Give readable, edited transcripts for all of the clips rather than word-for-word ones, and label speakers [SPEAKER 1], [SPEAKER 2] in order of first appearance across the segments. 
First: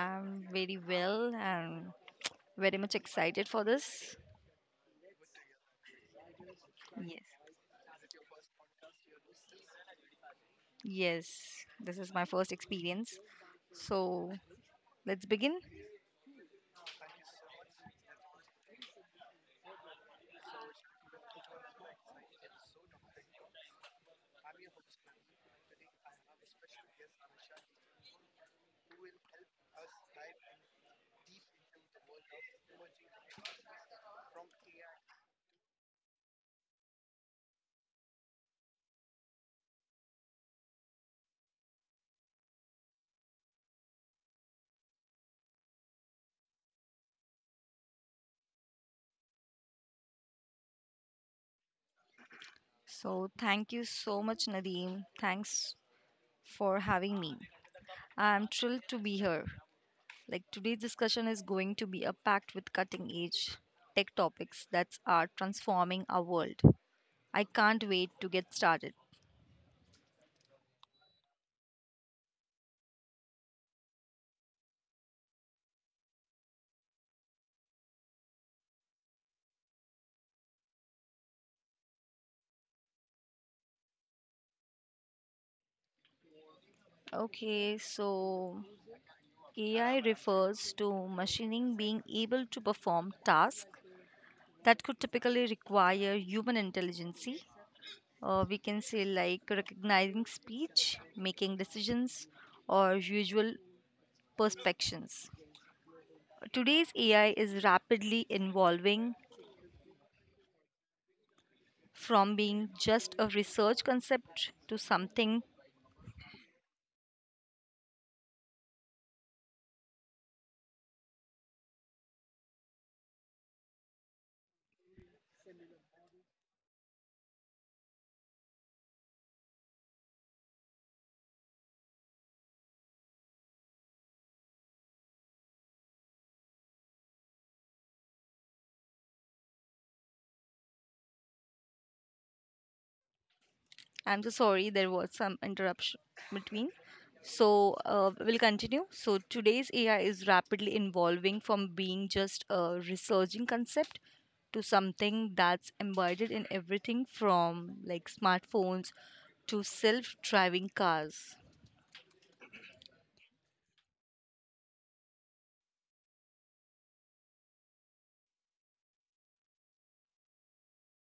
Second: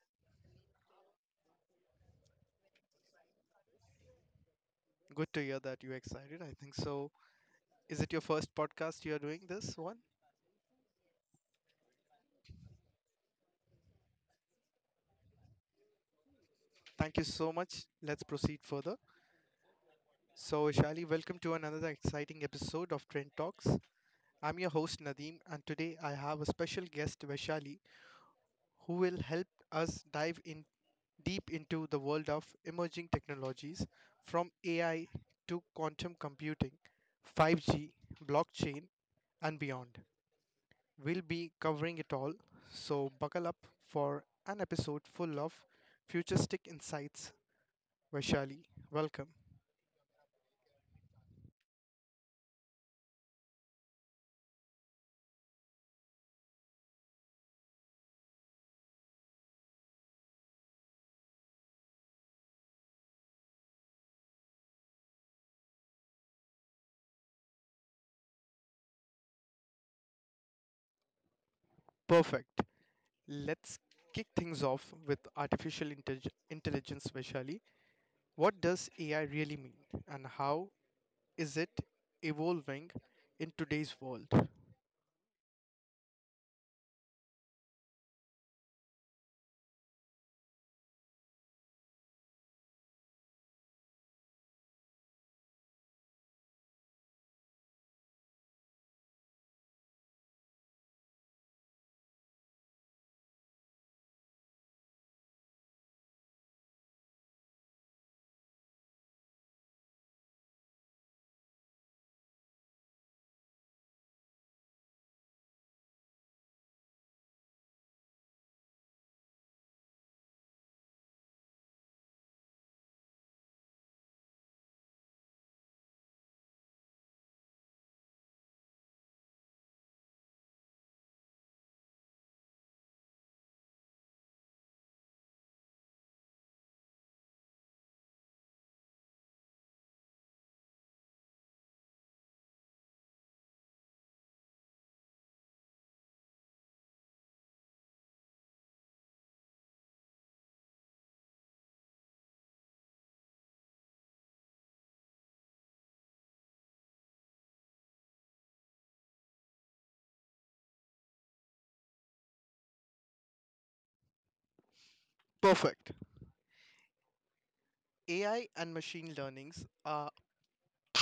[SPEAKER 1] I'm very well and very much excited for this.
[SPEAKER 2] Good to hear that you're excited. I think so.
[SPEAKER 1] Yes.
[SPEAKER 2] Is it your first podcast you're doing this one?
[SPEAKER 1] Yes. This is my first experience. So let's begin.
[SPEAKER 2] Thank you so much. Let's proceed further. So, Vaishali, welcome to another exciting episode of Trend Talks. I'm your host Nadeem, and today I have a special guest Vaishali who will help us dive in. Deep into the world of emerging technologies from AI to quantum computing, 5G, blockchain, and beyond. We'll be covering it all, so buckle up for an episode full of futuristic insights. Vaishali, welcome.
[SPEAKER 1] So thank you so much, Nadeem. Thanks for having me. I'm thrilled to be here. Like today's discussion is going to be a packed with cutting edge tech topics that are transforming our world. I can't wait to get started.
[SPEAKER 2] Perfect. Let's kick things off with artificial intelligence, Vaishali. What does AI really mean, and how is it evolving in today's world?
[SPEAKER 1] Okay, so AI refers to machining being able to perform tasks that could typically require human intelligence. We can say, like recognizing speech, making decisions, or usual perspectives. Today's AI is rapidly evolving from being just a research concept to something. I'm so sorry there was some interruption between. So we'll continue. So today's AI is rapidly evolving from being just a resurging concept to something that's embedded in everything from like smartphones to self-driving cars.
[SPEAKER 2] Perfect. AI and machine learnings are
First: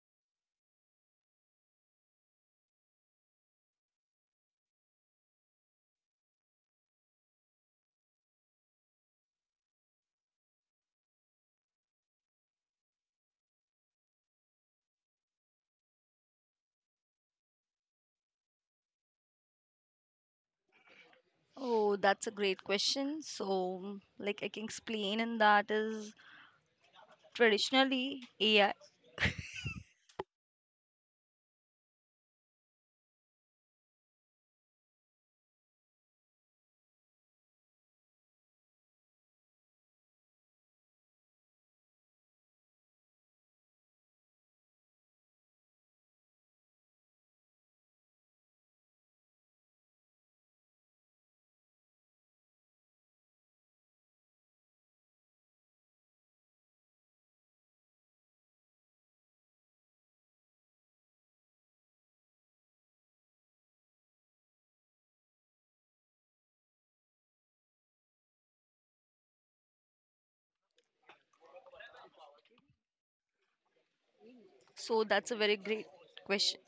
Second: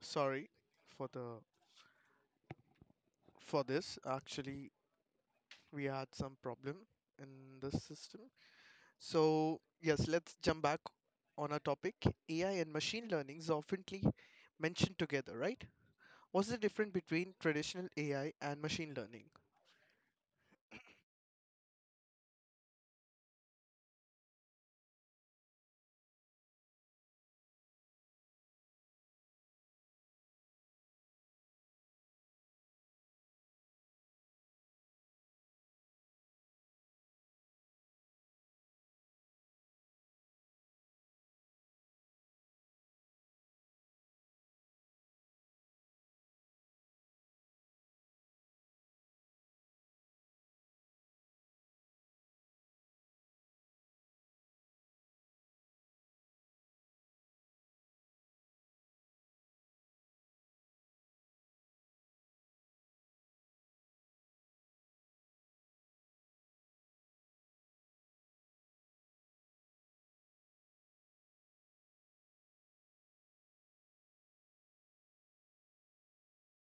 [SPEAKER 2] sorry for the for this. Actually, we had some problem in this system. So yes, let's jump back on our topic. AI and machine learnings is oftenly mentioned together, right? What's the difference between traditional AI and machine learning?
[SPEAKER 1] Oh, that's a great question. So, like I can explain, and that is traditionally AI. So that's a very great question.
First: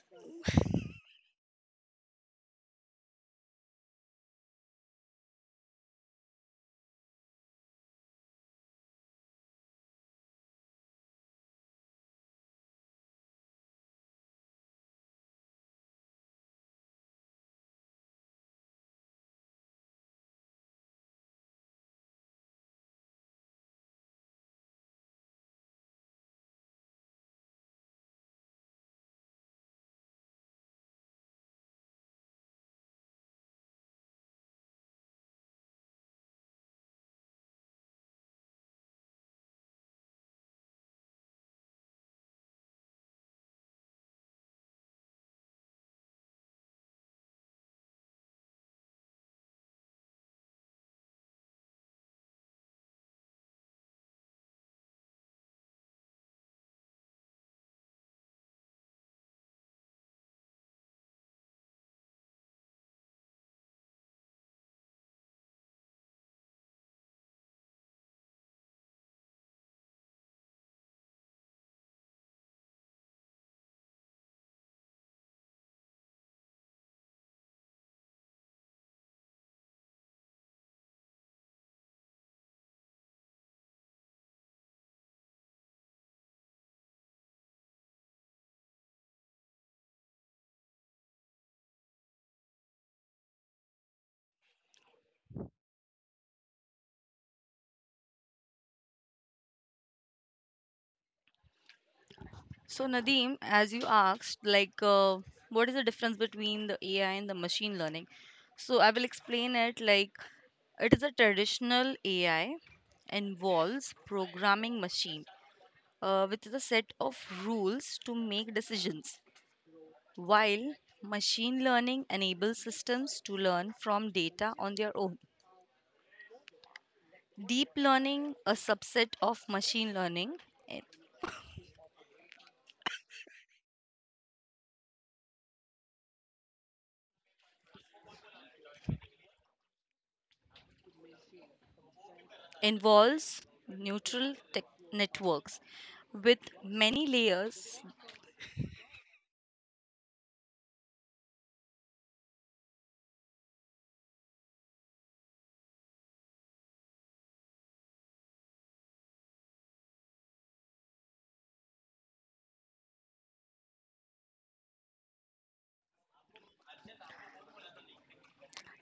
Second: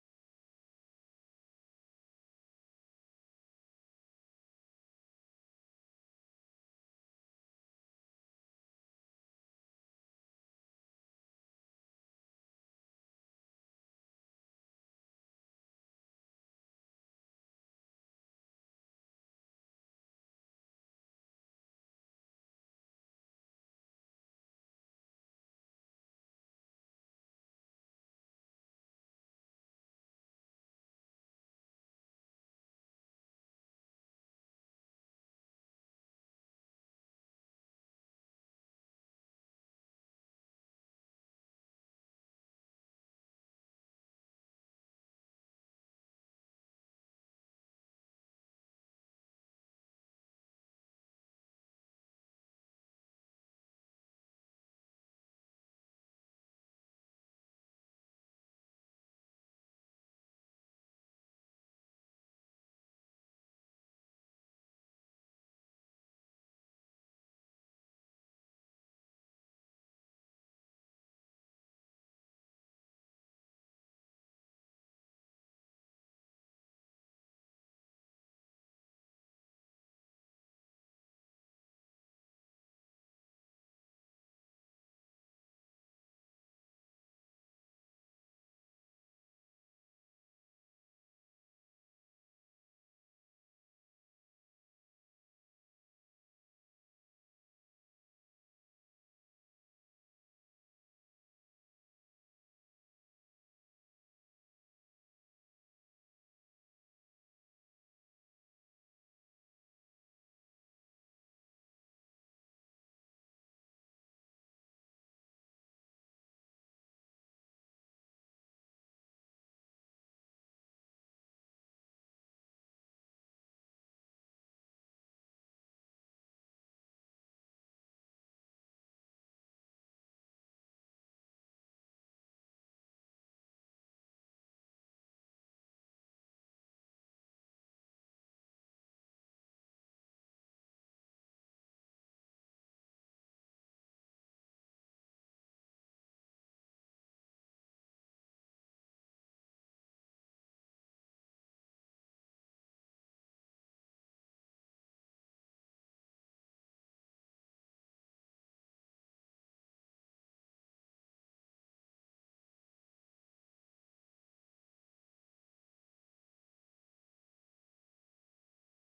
[SPEAKER 1] So, Nadeem, as you asked, like, what is the difference between the AI and the machine learning? So, I will explain it like it is a traditional AI involves programming machine with a set of rules to make decisions, while machine learning enables systems to learn from data on their own. Deep learning, a subset of machine learning, eh, involves neutral tech networks with many layers.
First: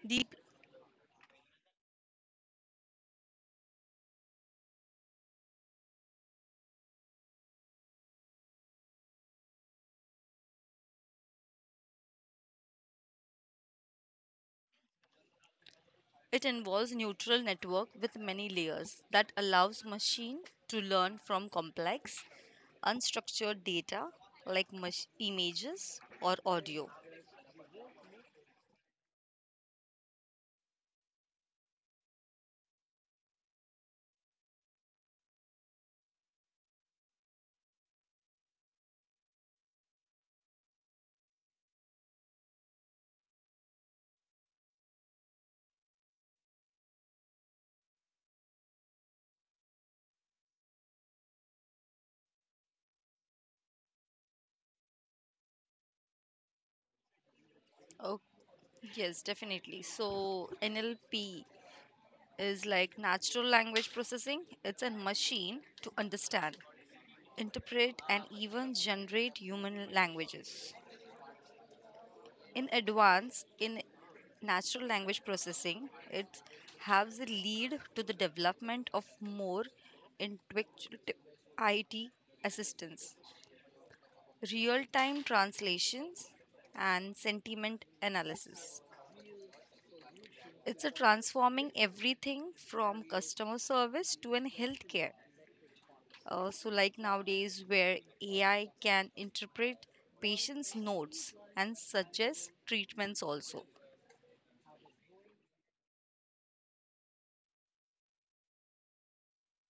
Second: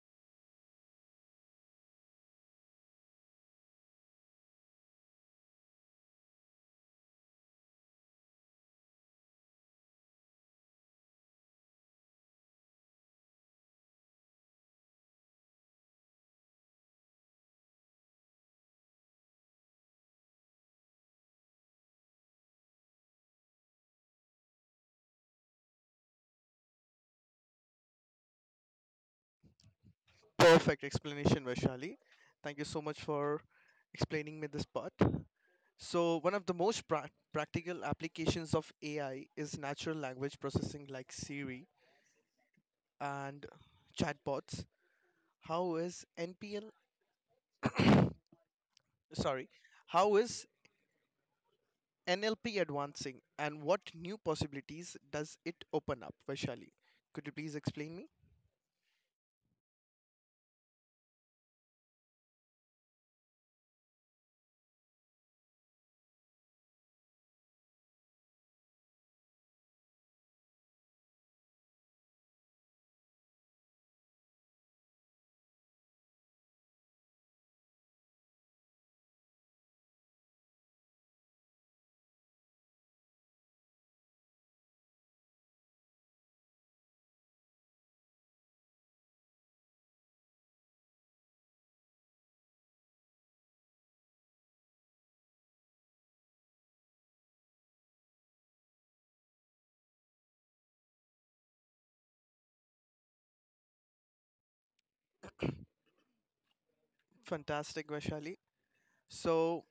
[SPEAKER 1] Deep, it involves neutral network with many layers that allows machine to learn from complex unstructured data like images or audio.
[SPEAKER 2] Perfect explanation, Vaishali. Thank you so much for explaining me this part. So, one of the most practical applications of AI is natural language processing like Siri and chatbots. How is NPL, sorry, how is NLP advancing, and what new possibilities does it open up, Vaishali? Could you please explain me?
[SPEAKER 1] Oh, yes, definitely. So, NLP is like natural language processing. It's a machine to understand, interpret, and even generate human languages. In advance, in natural language processing, it has a lead to the development of more intuitive IT assistance, real-time translations, and sentiment analysis. It's a transforming everything from customer service to an healthcare. So, like nowadays, where AI can interpret patients' notes and suggest treatments also.
[SPEAKER 2] Fantastic, Vaishali. So,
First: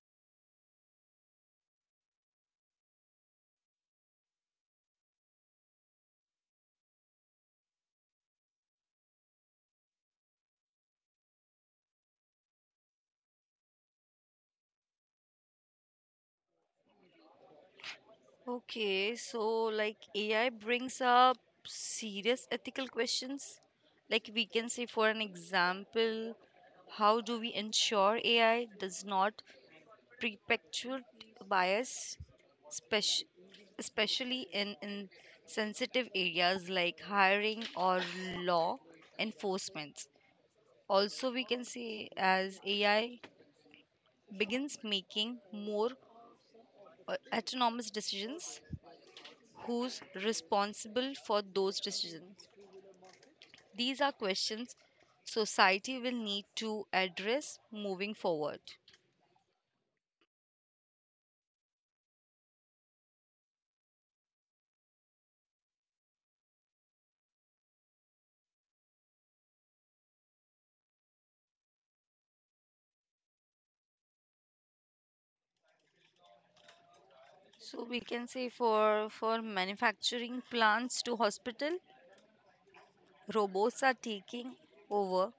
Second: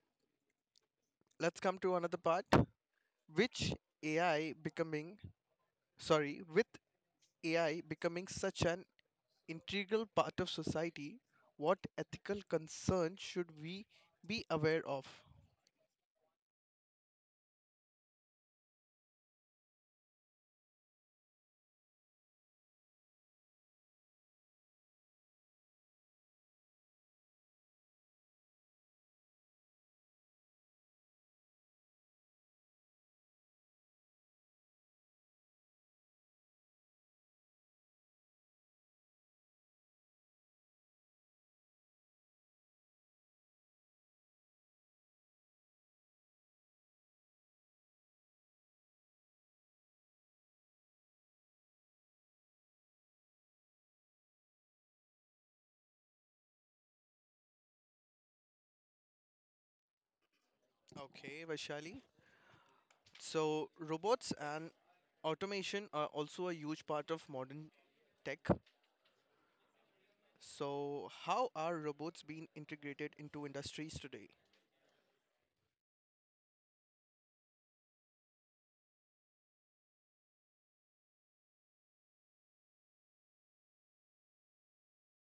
[SPEAKER 2] let's come to another part. Which AI becoming, sorry, with AI becoming such an integral part of society, what ethical concerns should we be aware of?
[SPEAKER 1] Okay, so like AI brings up serious ethical questions. Like we can say, for an example, how do we ensure AI does not perpetuate bias, spec- especially in sensitive areas like hiring or law enforcement? Also, we can say as AI begins making more autonomous decisions, who's responsible for those decisions? These are questions society will need to address moving forward.
[SPEAKER 2] Okay, Vaishali. So, robots and automation are also a huge part of modern tech. So, how are robots being integrated into industries today?
[SPEAKER 1] So we can say for manufacturing plants to hospital, robots are taking over.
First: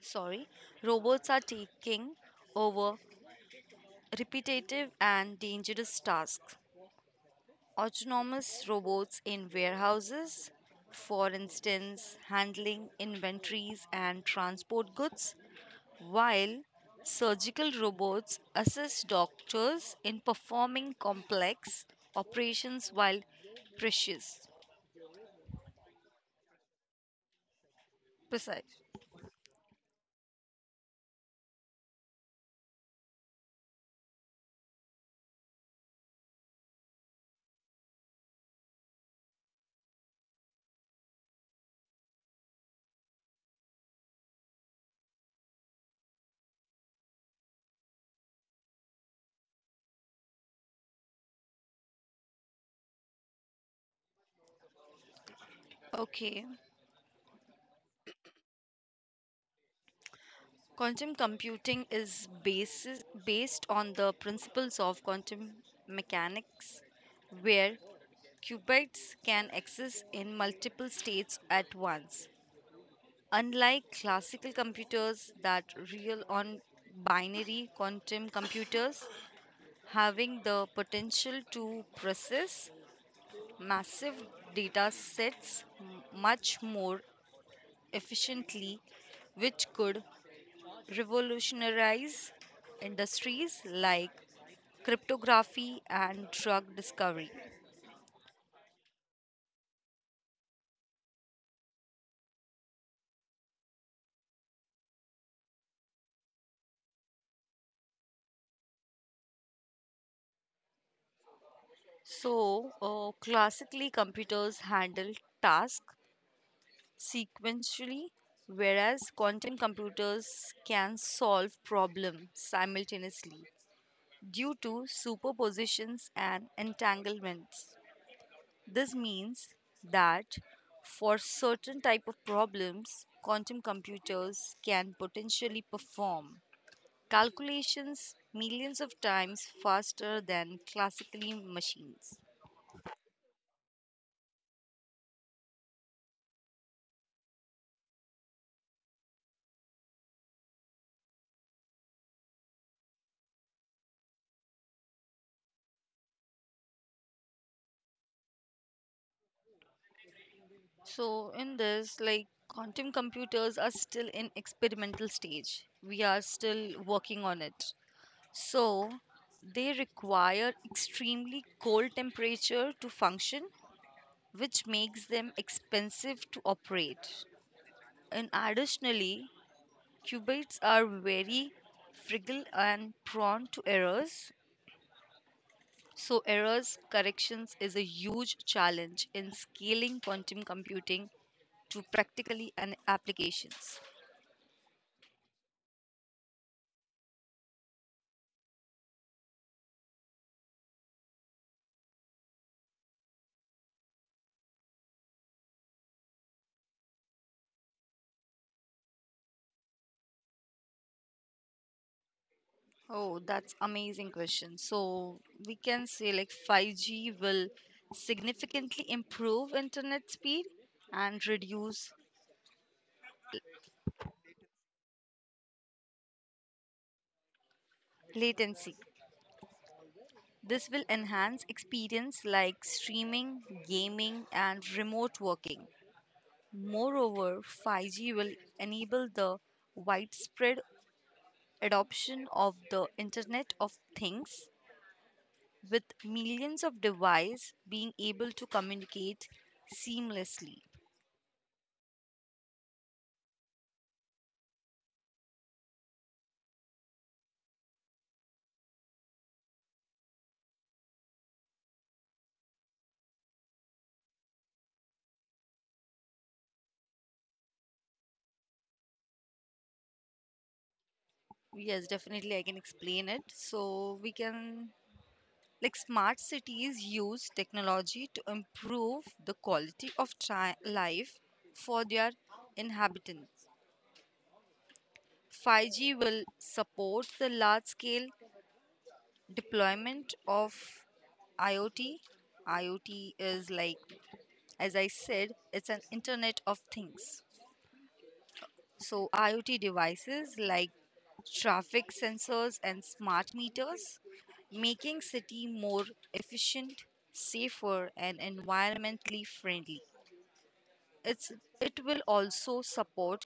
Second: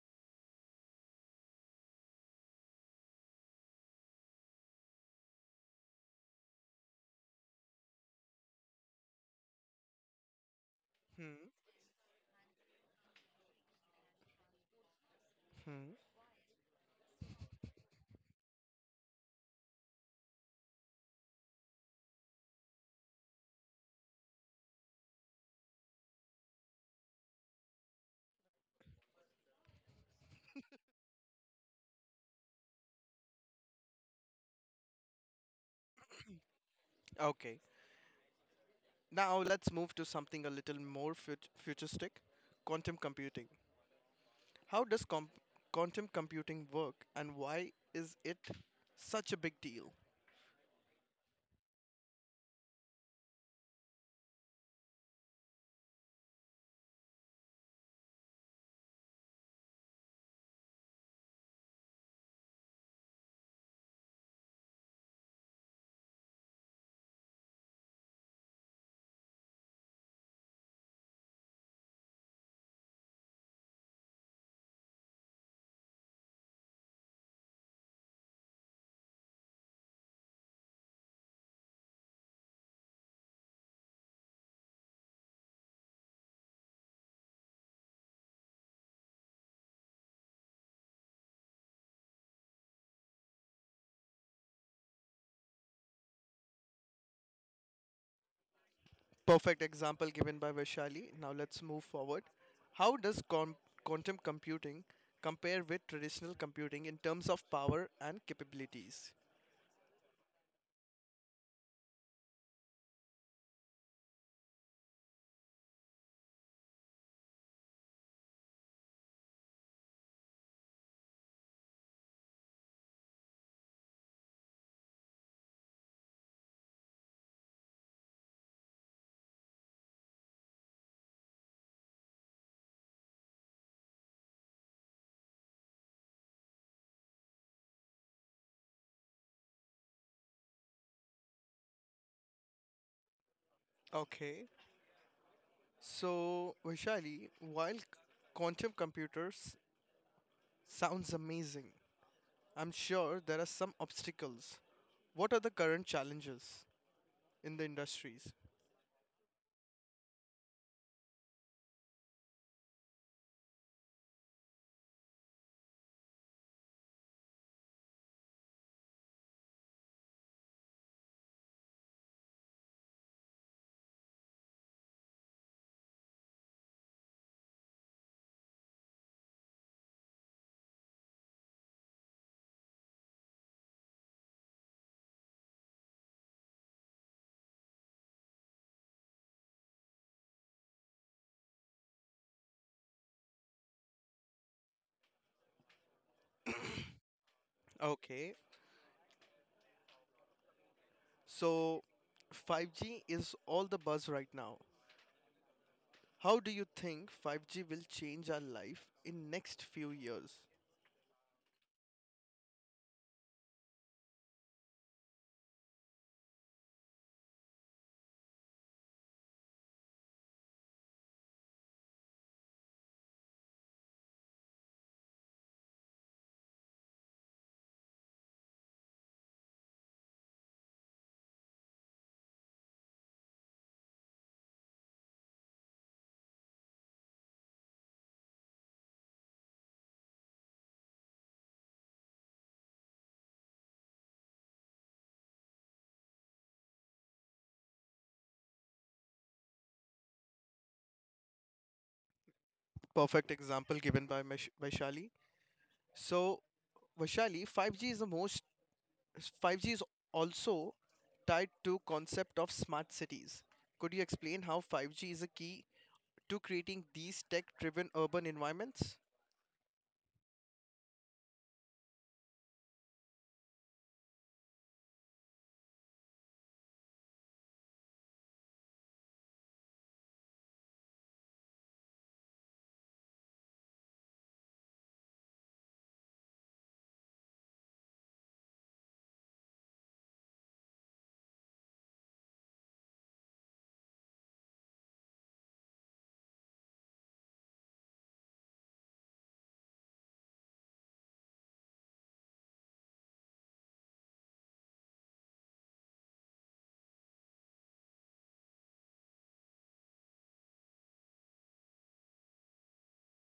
[SPEAKER 1] Sorry, robots are taking over repetitive and dangerous tasks. Autonomous robots in warehouses, for
[SPEAKER 2] Hmm.
[SPEAKER 1] instance, handling inventories and transport goods.
[SPEAKER 2] Hmm.
[SPEAKER 1] While surgical robots assist doctors in performing complex operations while precious. Precise.
[SPEAKER 2] Okay. Now let's move to something a little more futuristic, quantum computing. How does quantum computing work, and why is it such a big deal?
[SPEAKER 1] Okay. Quantum computing is based on the principles of quantum mechanics, where qubits can exist in multiple states at once. Unlike classical computers that rely on binary, quantum computers having the potential to process massive data sets much more efficiently, which could revolutionize industries like cryptography and drug discovery.
[SPEAKER 2] Perfect example given by Vaishali. Now let's move forward. How does quantum computing compare with traditional computing in terms of power and capabilities?
[SPEAKER 1] So, classically, computers handle tasks sequentially, whereas quantum computers can solve problems simultaneously, due to superpositions and entanglements. This means that for certain type of problems, quantum computers can potentially perform calculations millions of times faster than classically machines.
[SPEAKER 2] Okay, so Vaishali, while quantum computers sounds amazing, I'm sure there are some obstacles. What are the current challenges in the industries?
[SPEAKER 1] So in this like quantum computers are still in experimental stage. We are still working on it. So they require extremely cold temperature to function, which makes them expensive to operate. And additionally, qubits are very fragile and prone to errors. So, errors corrections is a huge challenge in scaling quantum computing to practically an applications.
[SPEAKER 2] Okay, so 5G is all the buzz right now. How do you think 5G will change our life in next few years?
[SPEAKER 1] Oh, that's amazing question. So, we can say like 5G will significantly improve internet speed and reduce latency. This will enhance experience like streaming, gaming, and remote working. Moreover, 5G will enable the widespread adoption of the Internet of Things, with millions of devices being able to communicate seamlessly.
[SPEAKER 2] Perfect example given by Vaishali. So, Vaishali, 5G is also tied to concept of smart cities. Could you explain how 5G is a key to creating these tech-driven urban environments?
[SPEAKER 1] Yes, definitely, I can explain it. So, we can like smart cities use technology to improve the quality of life for their inhabitants. 5G will support the large scale deployment of IoT. IoT is like, as I said, it's an Internet of Things. So, IoT devices like traffic sensors and smart meters, making city more efficient, safer and environmentally friendly. It's, it will also support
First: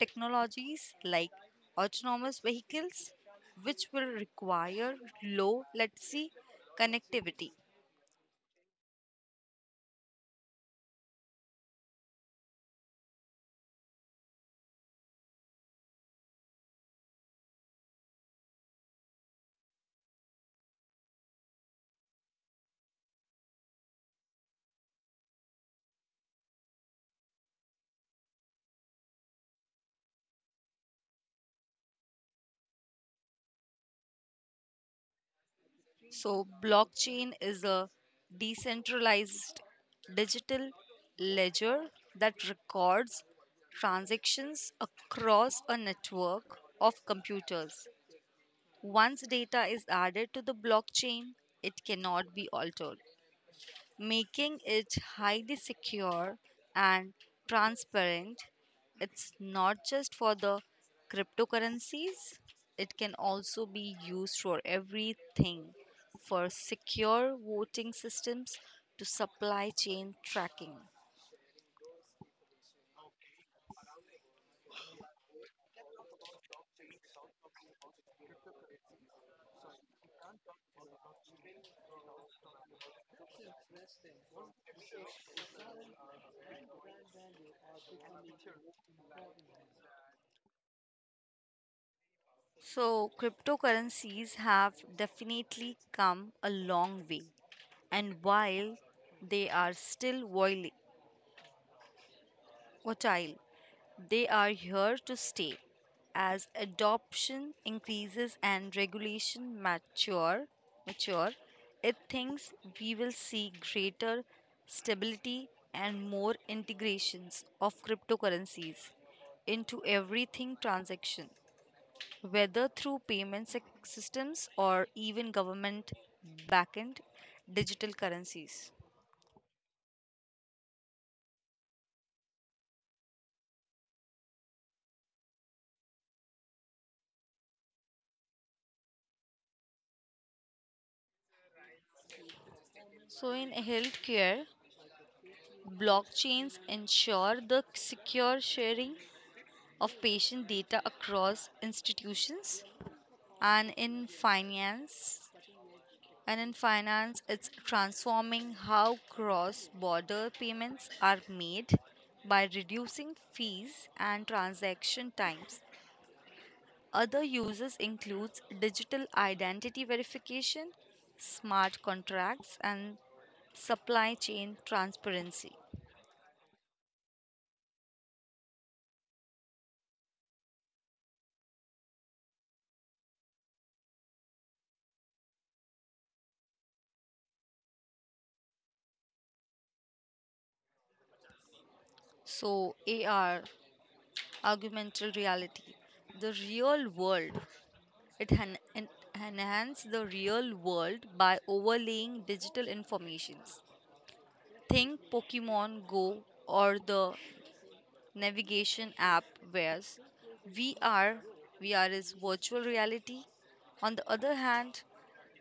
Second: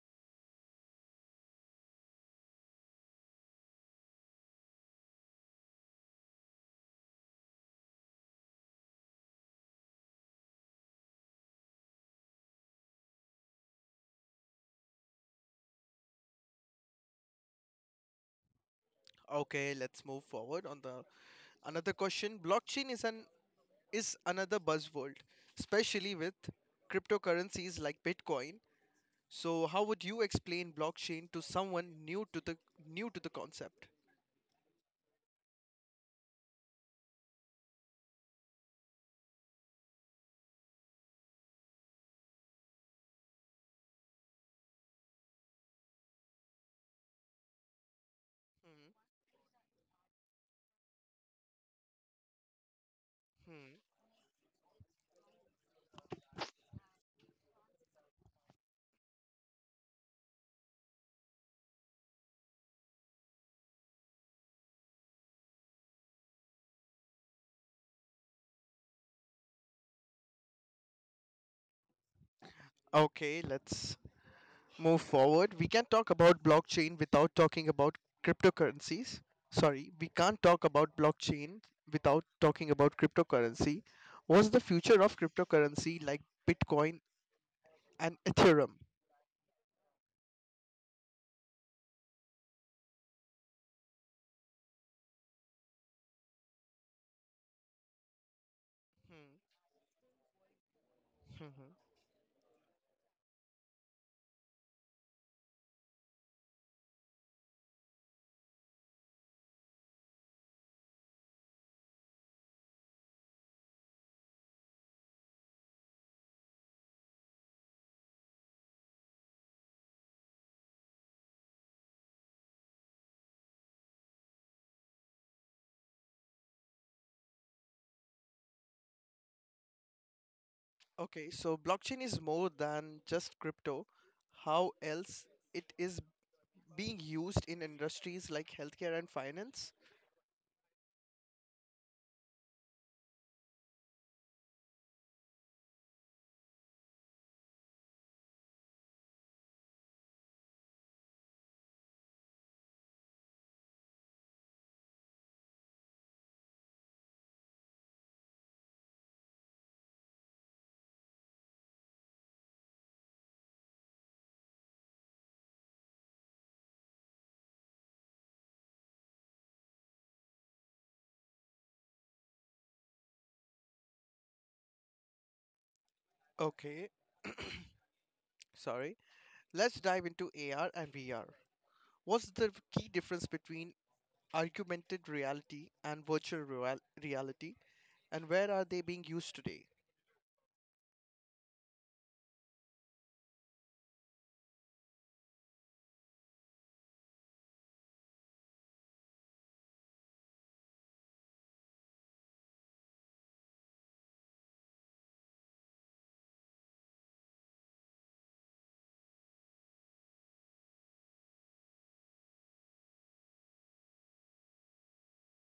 [SPEAKER 1] technologies like autonomous vehicles, which will require low latency connectivity.
[SPEAKER 2] Okay, let's move forward on the another question. Blockchain is another buzzword, especially with cryptocurrencies like Bitcoin. So, how would you explain blockchain to someone new to the concept?
[SPEAKER 1] So, blockchain is a decentralized digital ledger that records transactions across a network of computers.
[SPEAKER 2] Mm-hmm.
[SPEAKER 1] Once data is added to the blockchain, it cannot be altered,
[SPEAKER 2] Hmm.
[SPEAKER 1] making it highly secure and transparent. It's not just for the cryptocurrencies, it can also be used for everything for secure voting systems to supply chain tracking.
[SPEAKER 2] Okay, let's move forward. We can talk about blockchain without talking about cryptocurrencies. Sorry, we can't talk about blockchain without talking about cryptocurrency. What's the future of cryptocurrency like Bitcoin and Ethereum?
[SPEAKER 1] So, cryptocurrencies have definitely come a long way, and while they are still
[SPEAKER 2] Mm-hmm.
[SPEAKER 1] volatile, they are here to stay. As adoption increases and regulation mature, it thinks we will see greater stability and more integrations of cryptocurrencies into everything transaction, whether through payment systems or even government backend digital currencies.
[SPEAKER 2] Okay, so blockchain is more than just crypto. How else it is being used in industries like healthcare and finance?
[SPEAKER 1] So, in healthcare, blockchains ensure the secure sharing of patient data across institutions, and in finance it's transforming how cross border payments are made by reducing fees and transaction times. Other uses includes digital identity verification, smart contracts, and supply chain transparency.
[SPEAKER 2] Okay, sorry. Let's dive into AR and VR. What's the key difference between augmented reality and virtual reality, and where are they being used today?
[SPEAKER 1] So, AR, augmented reality, the real world. It enhances the real world by overlaying digital informations. Think Pokemon Go or the navigation app. Whereas VR VR is virtual reality. On the other hand,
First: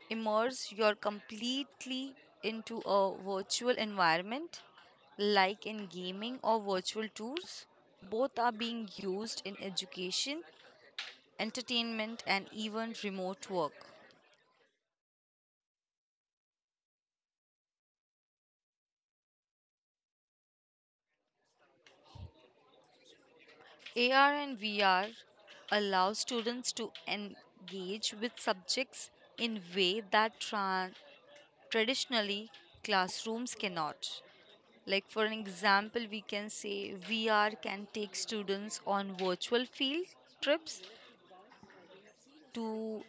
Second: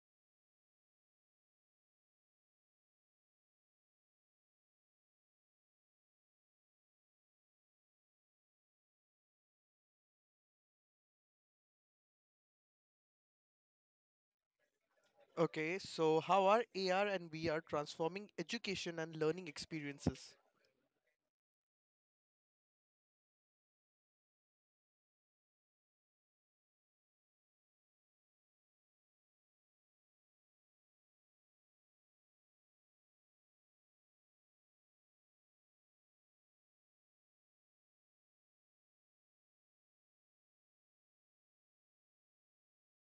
[SPEAKER 1] immerse your completely into a virtual environment like in gaming or virtual tours. Both are being used in education, entertainment and even remote work.
[SPEAKER 2] Okay, so how are AR and VR transforming education and learning experiences?
[SPEAKER 1] AR and VR allow students to engage with subjects in way that traditionally classrooms cannot. Like for an example, we can say VR can take students on virtual field trips to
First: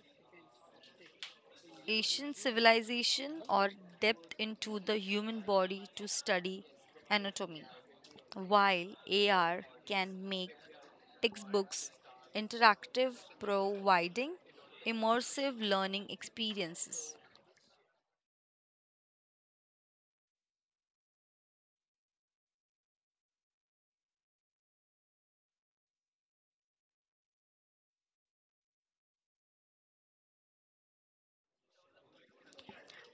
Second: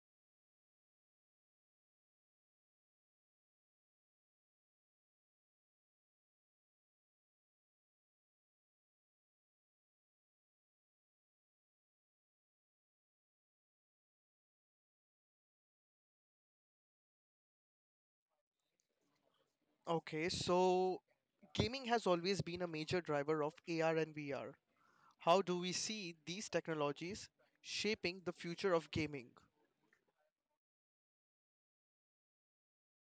[SPEAKER 1] Asian civilization or depth into the human body to study anatomy, while AR can make textbooks interactive, providing immersive learning experiences.
[SPEAKER 2] Okay, so gaming has always been a major driver of AR and VR. How do we see these technologies shaping the future of gaming?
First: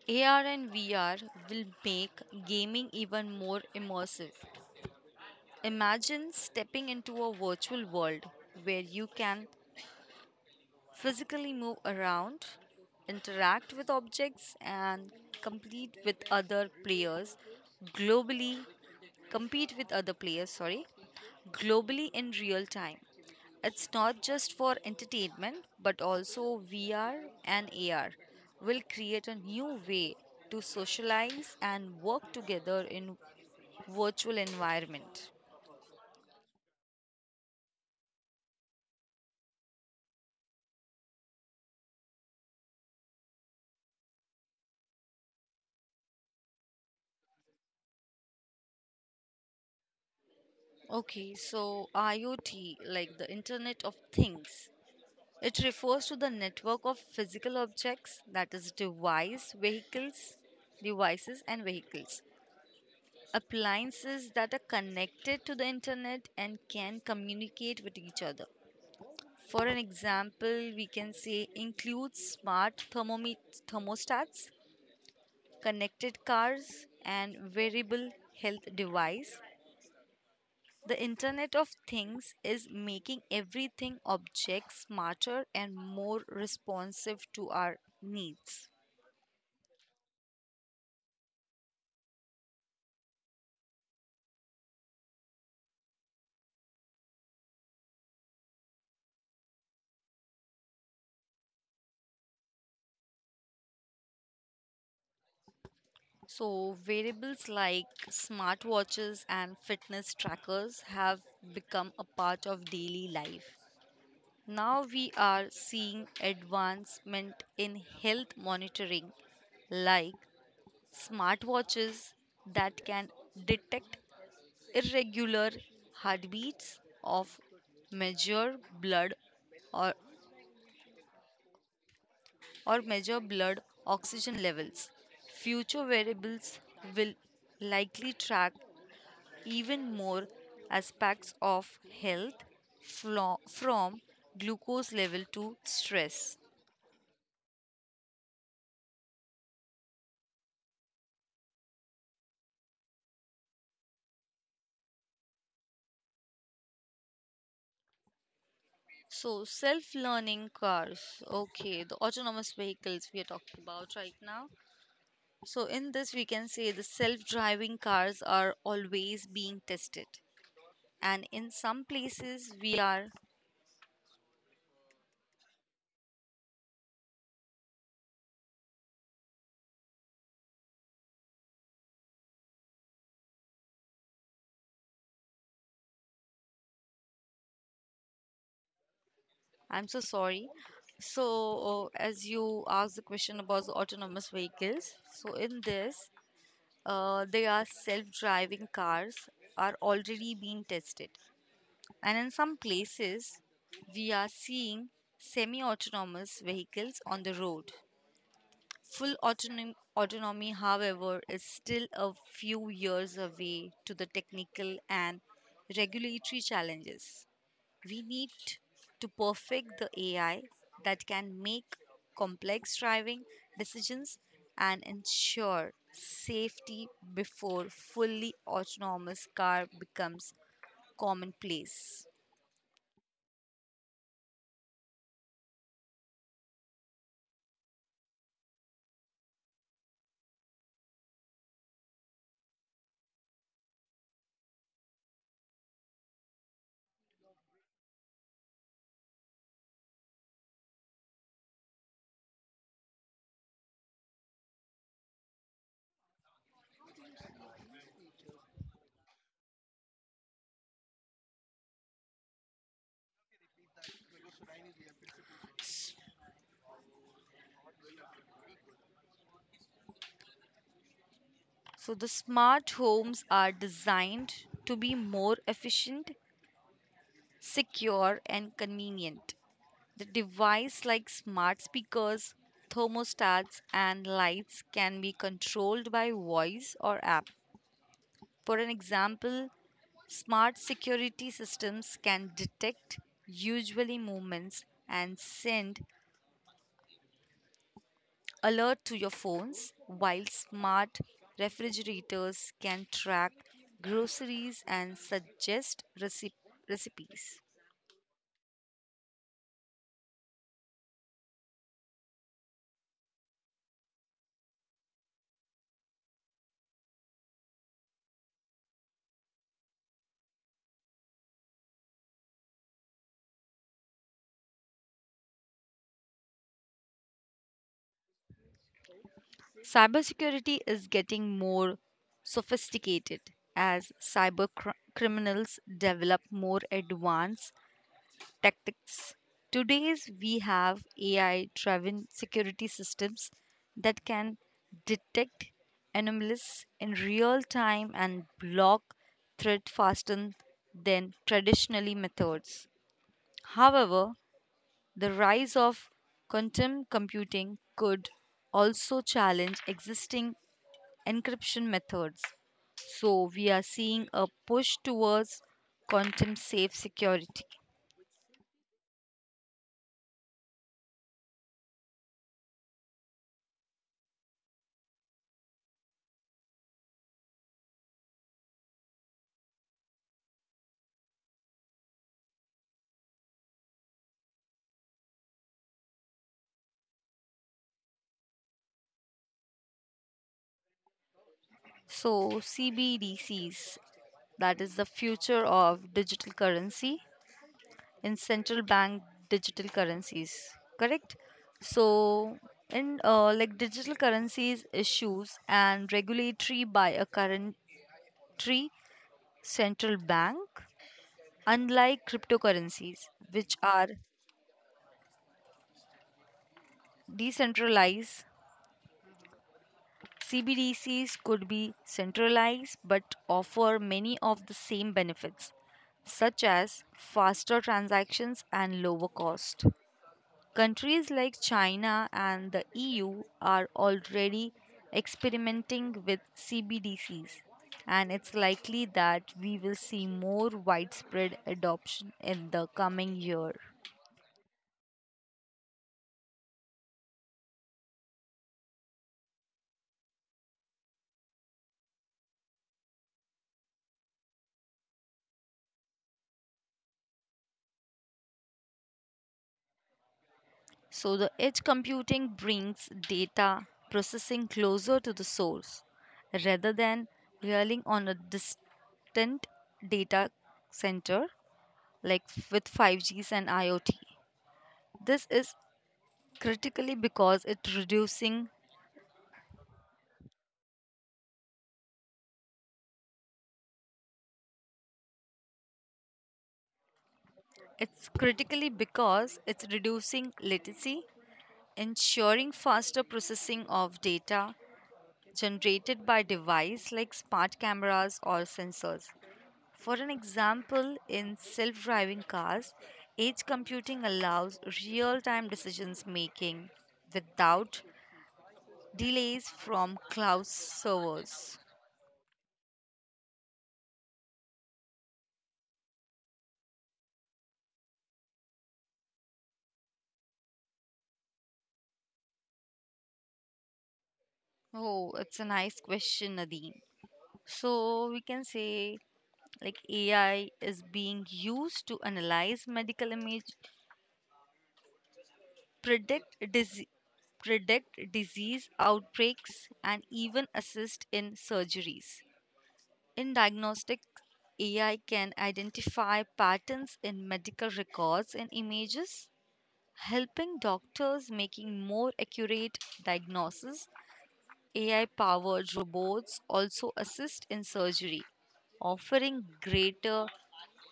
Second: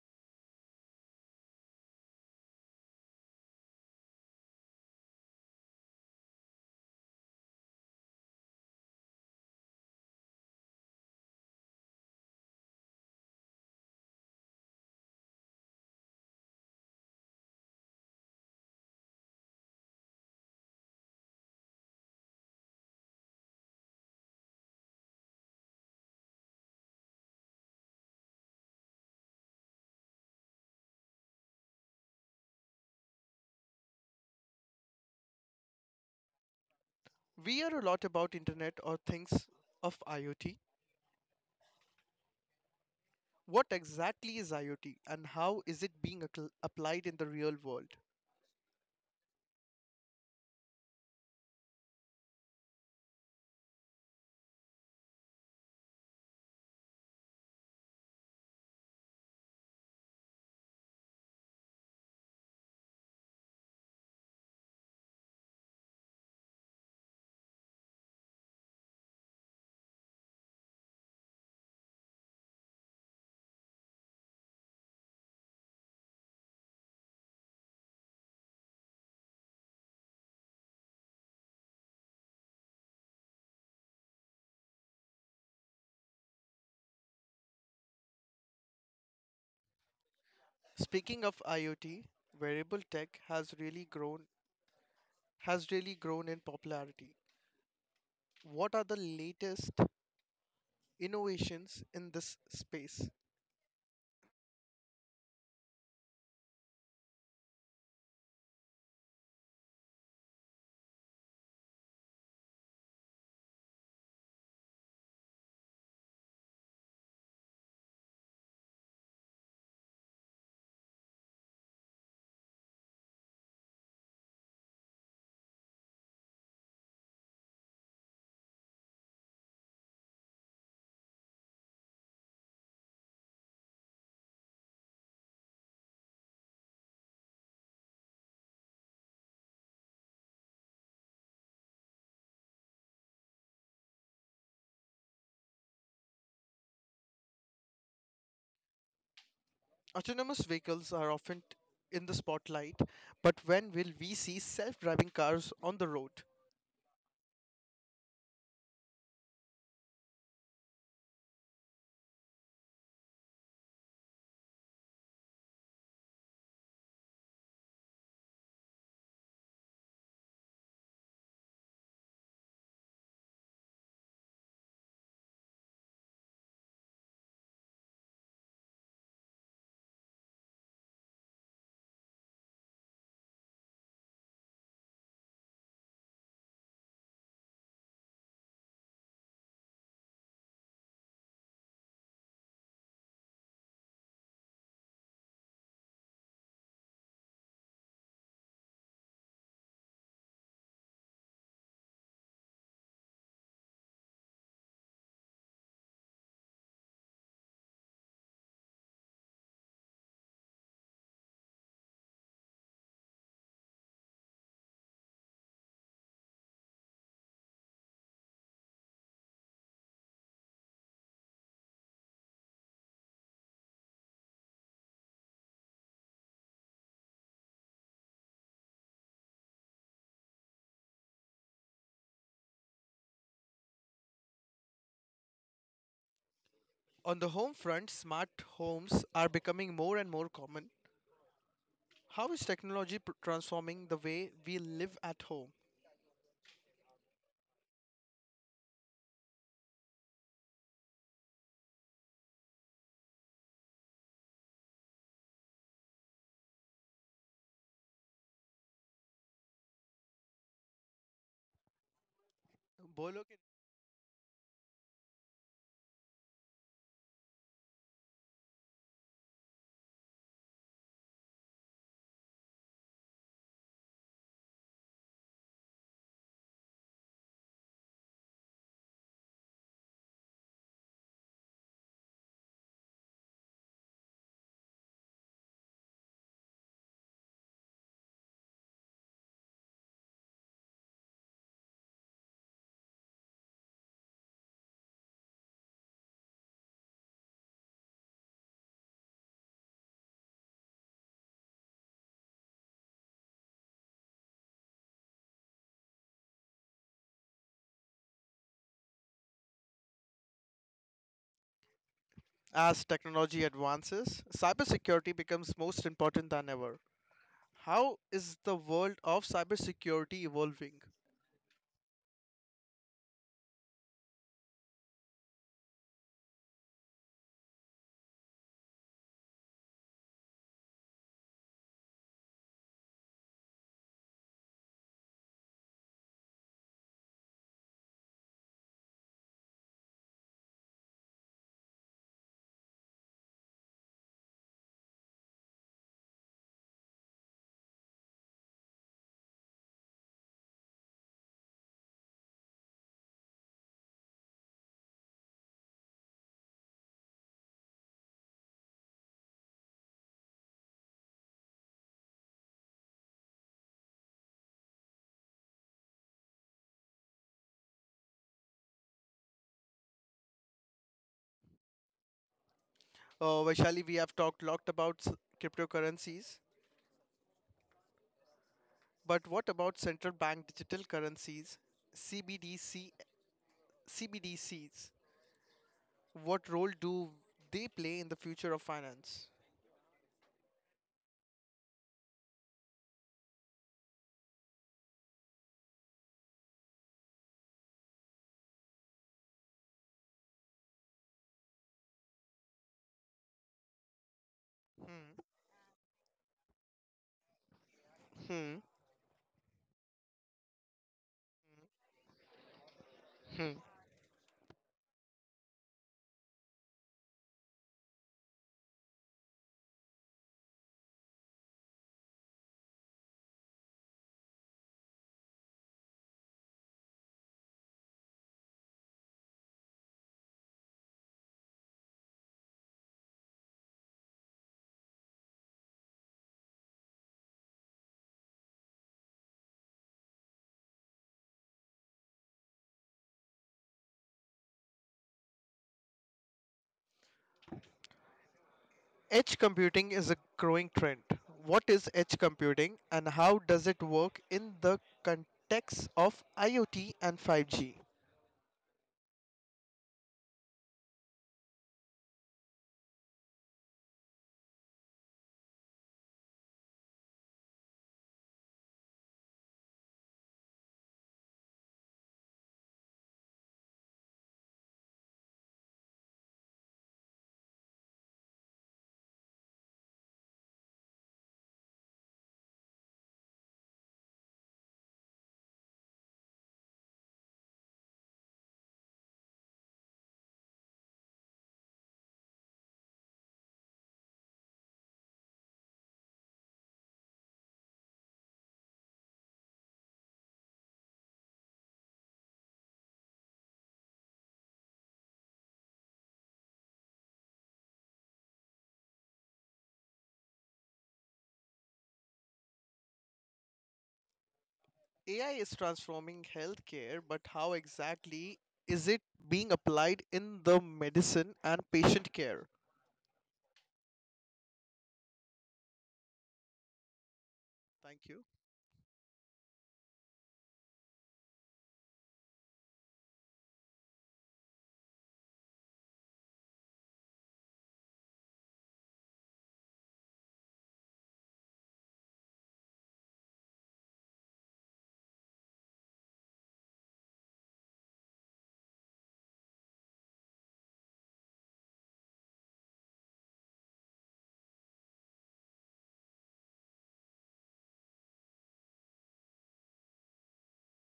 [SPEAKER 1] AR and VR will make gaming even more immersive. Imagine stepping into a virtual world where you can physically move around, interact with objects, and compete with other players globally. Compete with other players, sorry, globally in real time. It's not just for entertainment, but also VR and AR will create a new way to socialize and work together in virtual environment.
[SPEAKER 2] We hear a lot about internet or things of IoT. What exactly is IoT, and how is it being applied in the real world?
[SPEAKER 1] Okay, so IoT, like the Internet of Things, it refers to the network of physical objects, that is, devices, and vehicles appliances that are connected to the internet and can communicate with each other. For an example, we can say include smart thermostats, connected cars, and wearable health device. The Internet of Things is making everything object smarter and more responsive to our needs.
[SPEAKER 2] Speaking of IoT, wearable tech has really grown in popularity. What are the latest innovations in this space?
[SPEAKER 1] So, variables like smartwatches and fitness trackers have become a part of daily life. Now we are seeing advancement in health monitoring like smartwatches that can detect irregular heartbeats of measure blood or or measure blood oxygen levels. Future variables will likely track even more aspects of health from glucose level to stress.
[SPEAKER 2] Autonomous vehicles are often in the spotlight, but when will we see self-driving cars on the road?
[SPEAKER 1] So, self learning cars, okay, the autonomous vehicles we are talking about right now. So, in this, we can say the self driving cars are always being tested, and in some places, we are. I'm so sorry. So, as you asked the question about the autonomous vehicles, so in this, they are self-driving cars are already being tested and in some places we are seeing semi-autonomous vehicles on the road. Full autonomy however is still a few years away to the technical and regulatory challenges. We need to perfect the AI that can make complex driving decisions and ensure safety before fully autonomous car becomes commonplace.
[SPEAKER 2] On the home front, smart homes are becoming more and more common. How is technology transforming the way we live at home? Bolo ki-
[SPEAKER 1] So the smart homes are designed to be more efficient, secure and convenient. The device like smart speakers, thermostats and lights can be controlled by voice or app. For an example, smart security systems can detect usually movements and send alert to your phones, while smart refrigerators can track groceries and suggest recipes.
[SPEAKER 2] As technology advances, cybersecurity becomes most important than ever. How is the world of cybersecurity evolving?
[SPEAKER 1] Cybersecurity is getting more sophisticated as cyber criminals develop more advanced tactics. Today's we have AI driven security systems that can detect anomalies in real time and block threat faster than traditionally methods. However, the rise of quantum computing could also challenge existing encryption methods. So we are seeing a push towards quantum safe security.
[SPEAKER 2] Vaishali, we have talked lot about cryptocurrencies, but what about central bank digital currencies, CBDC, CBDCs? What role do they play in the future of finance?
[SPEAKER 1] So, CBDCs, that is the future of digital currency in central bank digital currencies, correct? So, in like digital currencies issues and regulatory by a currentry
[SPEAKER 2] Hmm.
[SPEAKER 1] central bank, unlike cryptocurrencies, which
[SPEAKER 2] Hmm.
[SPEAKER 1] are decentralized. CBDCs could be centralized but offer many of the same benefits, such as faster transactions and lower cost. Countries like China and the EU are already experimenting with CBDCs, and it's likely that we will see more widespread adoption in the coming year.
[SPEAKER 2] Edge computing is a growing trend. What is edge computing, and how does it work in the context of IoT and 5G?
[SPEAKER 1] So, the edge computing brings data processing closer to the source rather than relying on a distant data center like with 5Gs and IoT. This is critically because it reducing it's critically because it's reducing latency, ensuring faster processing of data generated by device like smart cameras or sensors. For an example, in self driving cars, edge computing allows real time decisions making without delays from cloud servers.
[SPEAKER 2] AI is transforming healthcare, but how exactly is it being applied in the medicine and patient care?
[SPEAKER 1] Oh, it's a nice question, Nadeem. So,
[SPEAKER 2] Thank
[SPEAKER 1] we
[SPEAKER 2] you.
[SPEAKER 1] can say like AI is being used to analyze medical image, predict disease. Predict disease outbreaks and even assist in surgeries. In diagnostics, AI can identify patterns in medical records and images, helping doctors making more accurate diagnoses. AI-powered robots also assist in surgery, offering greater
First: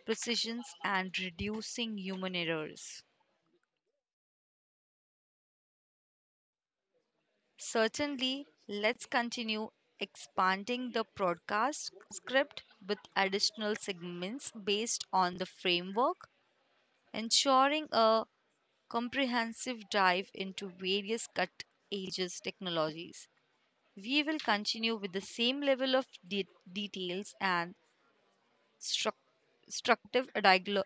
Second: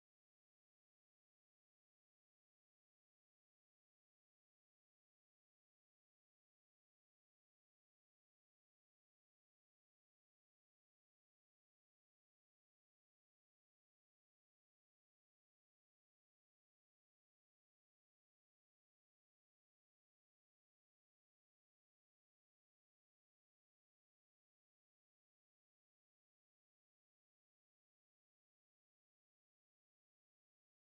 [SPEAKER 1] precision and reducing human errors. Certainly, let's continue expanding the broadcast script with additional segments based on the framework, ensuring a comprehensive dive into various cut edges technologies. We will continue with the same level of details and struc- structive dialogue.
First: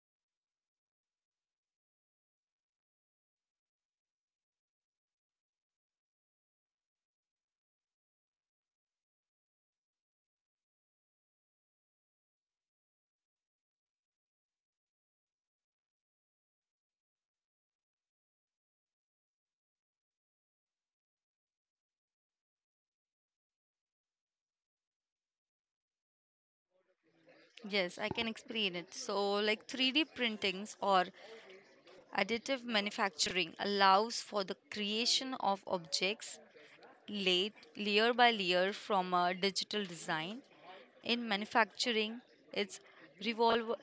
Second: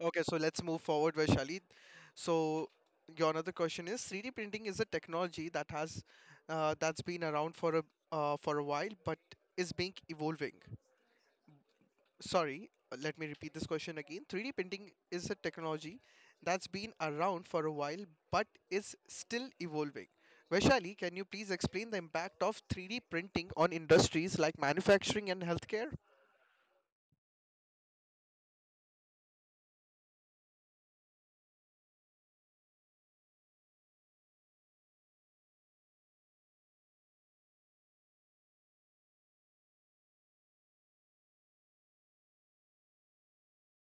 [SPEAKER 2] Okay, so let's move forward, Vaishali. So your another question is 3D printing is a technology that has that's been around for a while, but is being evolving. Sorry, let me repeat this question again. 3D printing is a technology that's been around for a while, but is still evolving. Vaishali, can you please explain the impact of 3D printing on industries like manufacturing and healthcare?
[SPEAKER 1] Yes, I can explain it. So, like 3D printings or additive manufacturing allows for the creation of objects laid layer by layer from a digital design. In manufacturing, it's revolve.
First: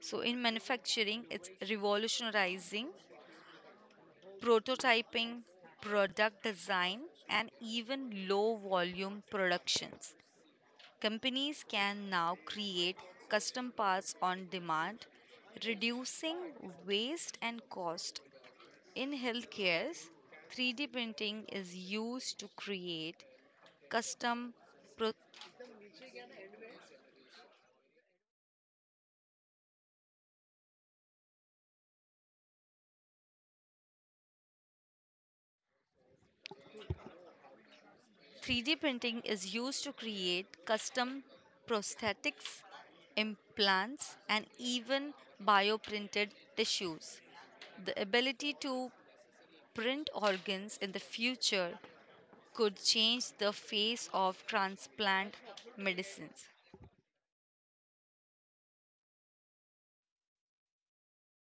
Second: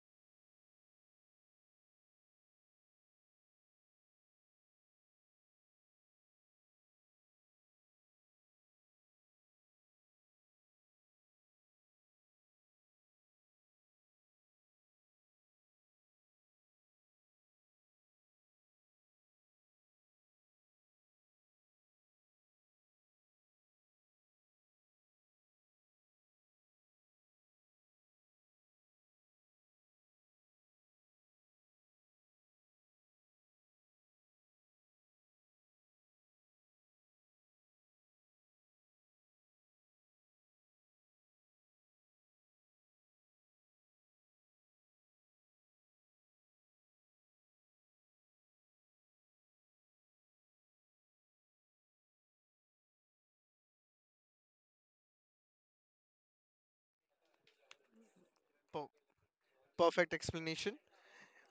[SPEAKER 1] It's revolutionizing prototyping, product design, and even low volume productions. Companies can now create custom parts on demand, reducing waste and cost. In healthcare, 3D printing is used to create custom pro- 3D printing is used to create custom prosthetics, implants, and even bioprinted tissues. The ability to print organs in the future could change the face of transplant medicines.
[SPEAKER 2] Per- Perfect explanation.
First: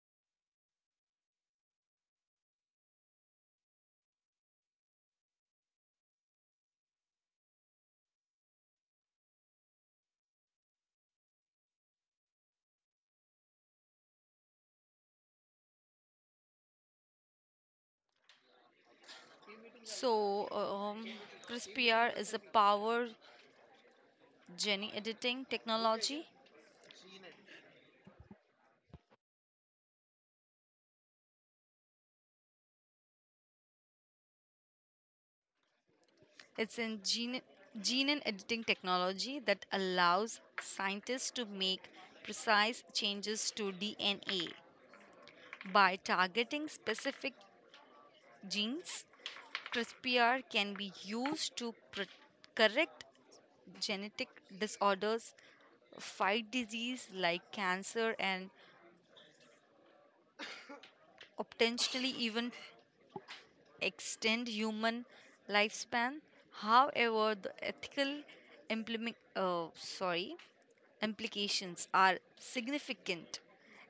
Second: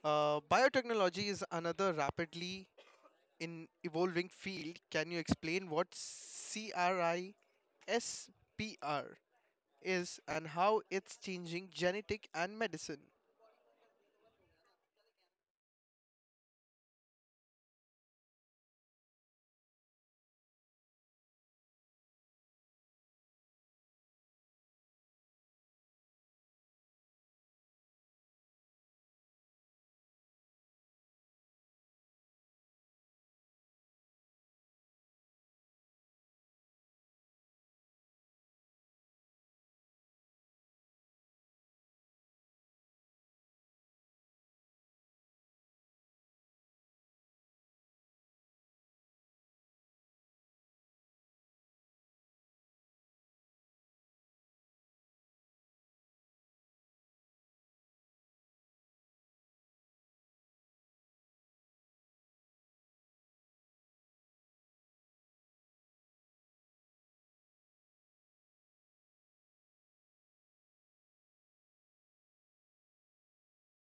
[SPEAKER 2] Biotechnology is another rapidly in evolving field. Can you explain what CRISPR is and how it's changing genetic and medicine?
[SPEAKER 1] So, CRISPR is a power gene editing technology. It's a gene, gene and editing technology that allows scientists to make precise changes to DNA. By targeting specific genes, CRISPR can be used to correct genetic disorders, fight disease like cancer, and potentially even extend human lifespan. However, the ethical implement, uh, sorry, implications are significant.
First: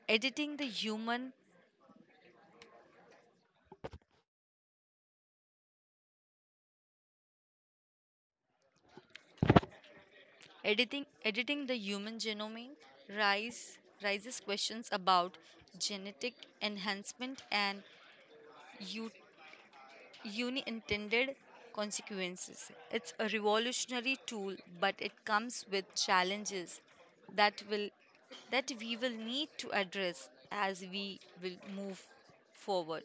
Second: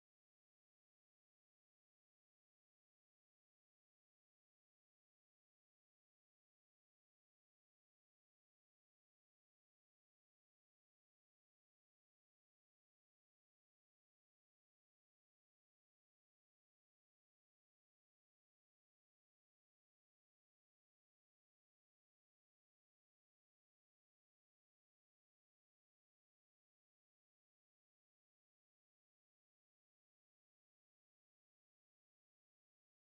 [SPEAKER 1] Editing the human editing the human genome raises questions about genetic enhancement and unintended consequences. It's a revolutionary tool, but it comes with challenges that will that we will need to address as we will move forward.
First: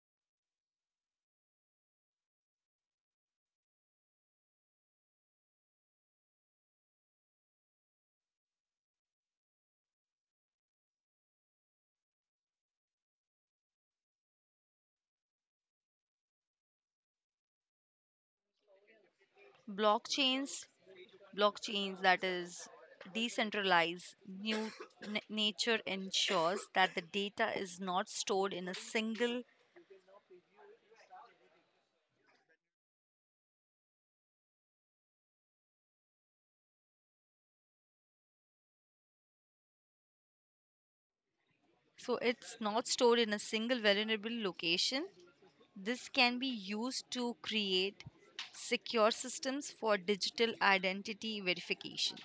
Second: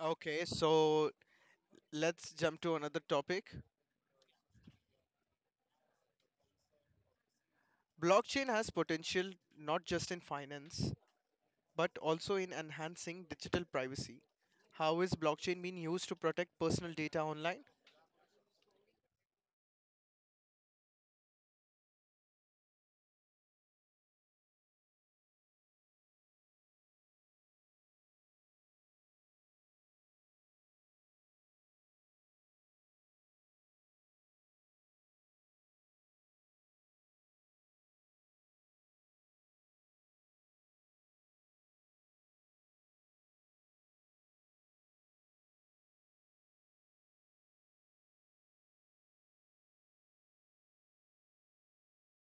[SPEAKER 2] Okay, so let's jump to another topic. Blockchain has potential not just in finance, but also in enhancing digital privacy. How is blockchain being used to protect personal data online?
[SPEAKER 1] Blockchains, blockchains that is decentralized new nature ensures that the data is not stored in a single so it's not stored in a single vulnerable location. This can be used to create secure systems for digital identity verification,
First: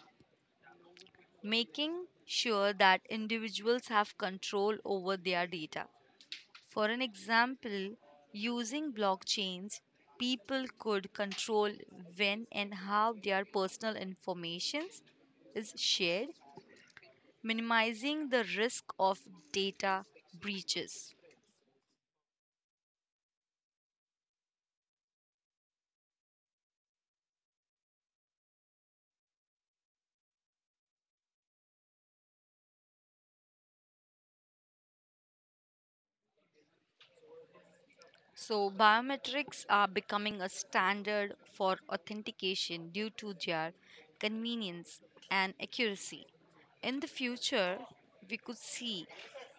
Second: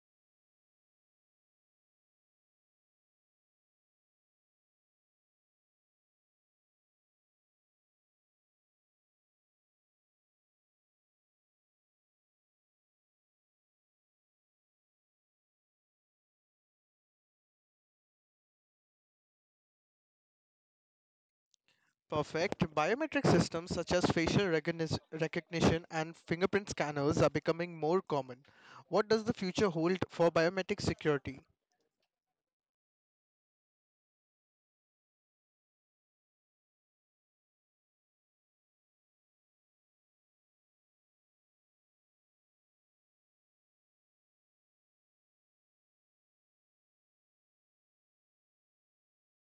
[SPEAKER 1] making sure that individuals have control over their data. For an example, using blockchains, people could control when and how their personal information is shared, minimizing the risk of data breaches.
[SPEAKER 2] Perfect. Biometric systems such as facial recognition and fingerprint scanners are becoming more common. What does the future hold for biometric security?
[SPEAKER 1] So, biometrics are becoming a standard for authentication due to their convenience and accuracy. In the future, we could see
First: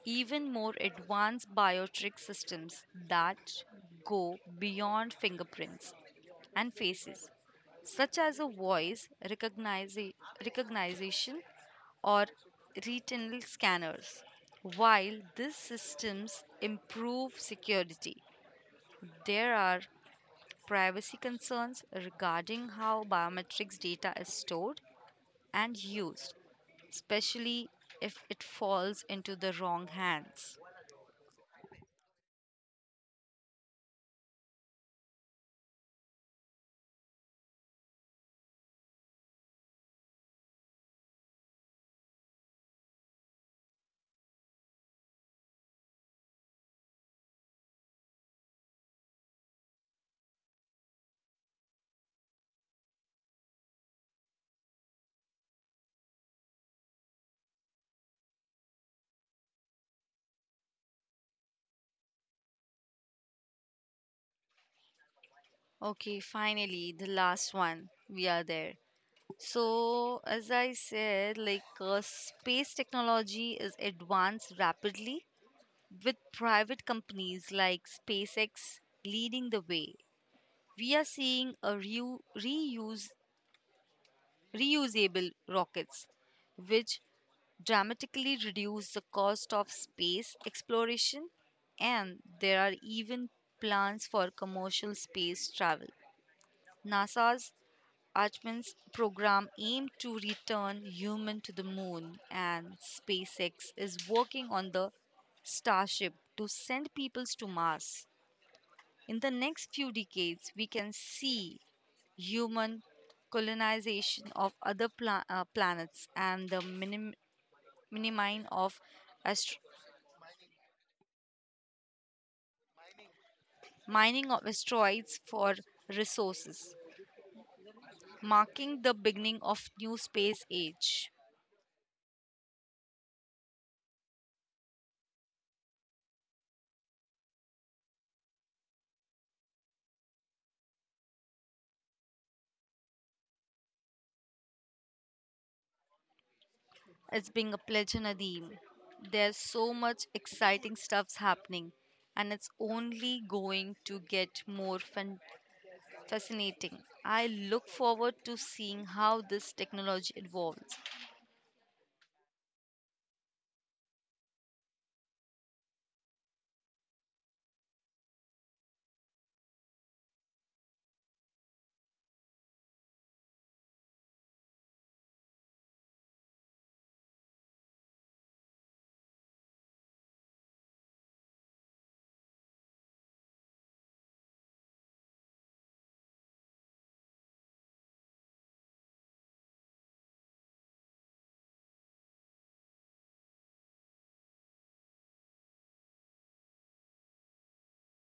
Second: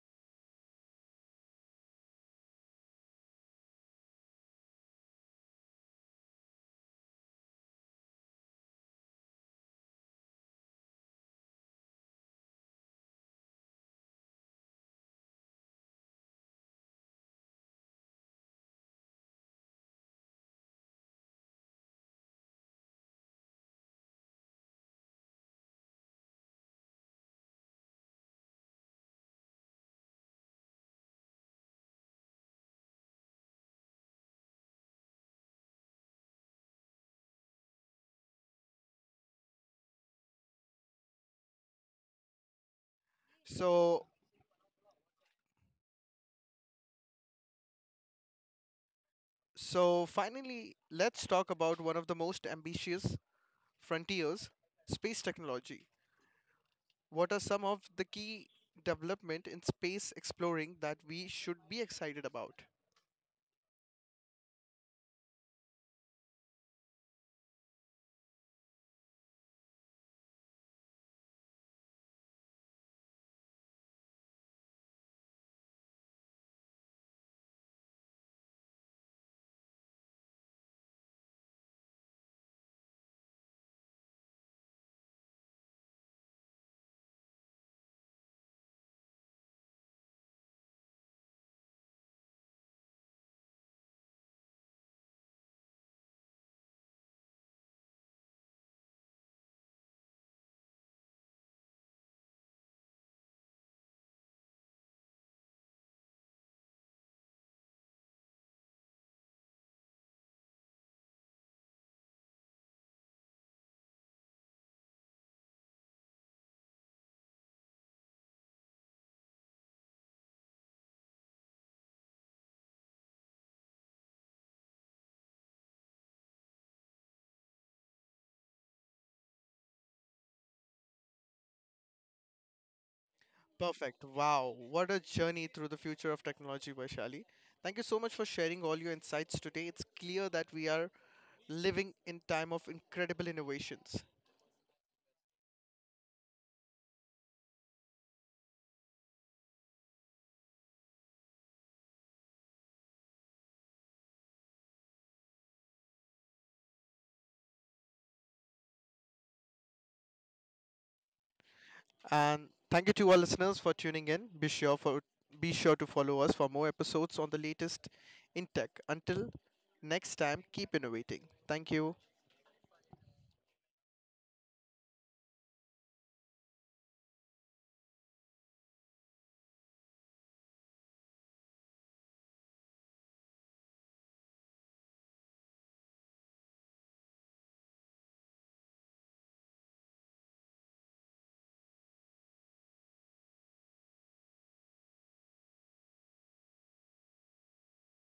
[SPEAKER 1] even more advanced biometric systems that go beyond fingerprints and faces, such as a recognition or retinal scanners. While these systems improve security, there are privacy concerns regarding how biometrics data is stored and used, especially if it falls into the wrong hands.
[SPEAKER 2] So, so finally, let's talk about one of the most ambitious frontiers, space technology. What are some of the key development in space exploring that we should be excited about?
[SPEAKER 1] Okay, finally, the last one. We are there. So, as I said, like space technology is advanced rapidly with private companies like SpaceX leading the way. We are seeing a reu- reuse reusable rockets which dramatically reduce the cost of space exploration, and there are even plans for commercial space travel. NASA's Artemis program aimed to return human to the moon, and SpaceX is working on the Starship to send peoples to Mars. In the next few decades, we can see human colonization of other planets and the minimine of astro- mining of asteroids for resources, marking the beginning of new space age.
[SPEAKER 2] Perfect. Wow. What a journey through the future of technology, Vaishali. Thank you so much for sharing all your insights today. It's clear that we are living in time of incredible innovations.
[SPEAKER 1] It's being a pleasure, Nadeem. There's so much exciting stuff's happening, and it's only going to get more fascinating. I look forward to seeing how this technology evolves
[SPEAKER 2] And thank you to our listeners for tuning in. Be sure to follow us for more episodes on the latest in tech. Until next time, keep innovating. Thank you.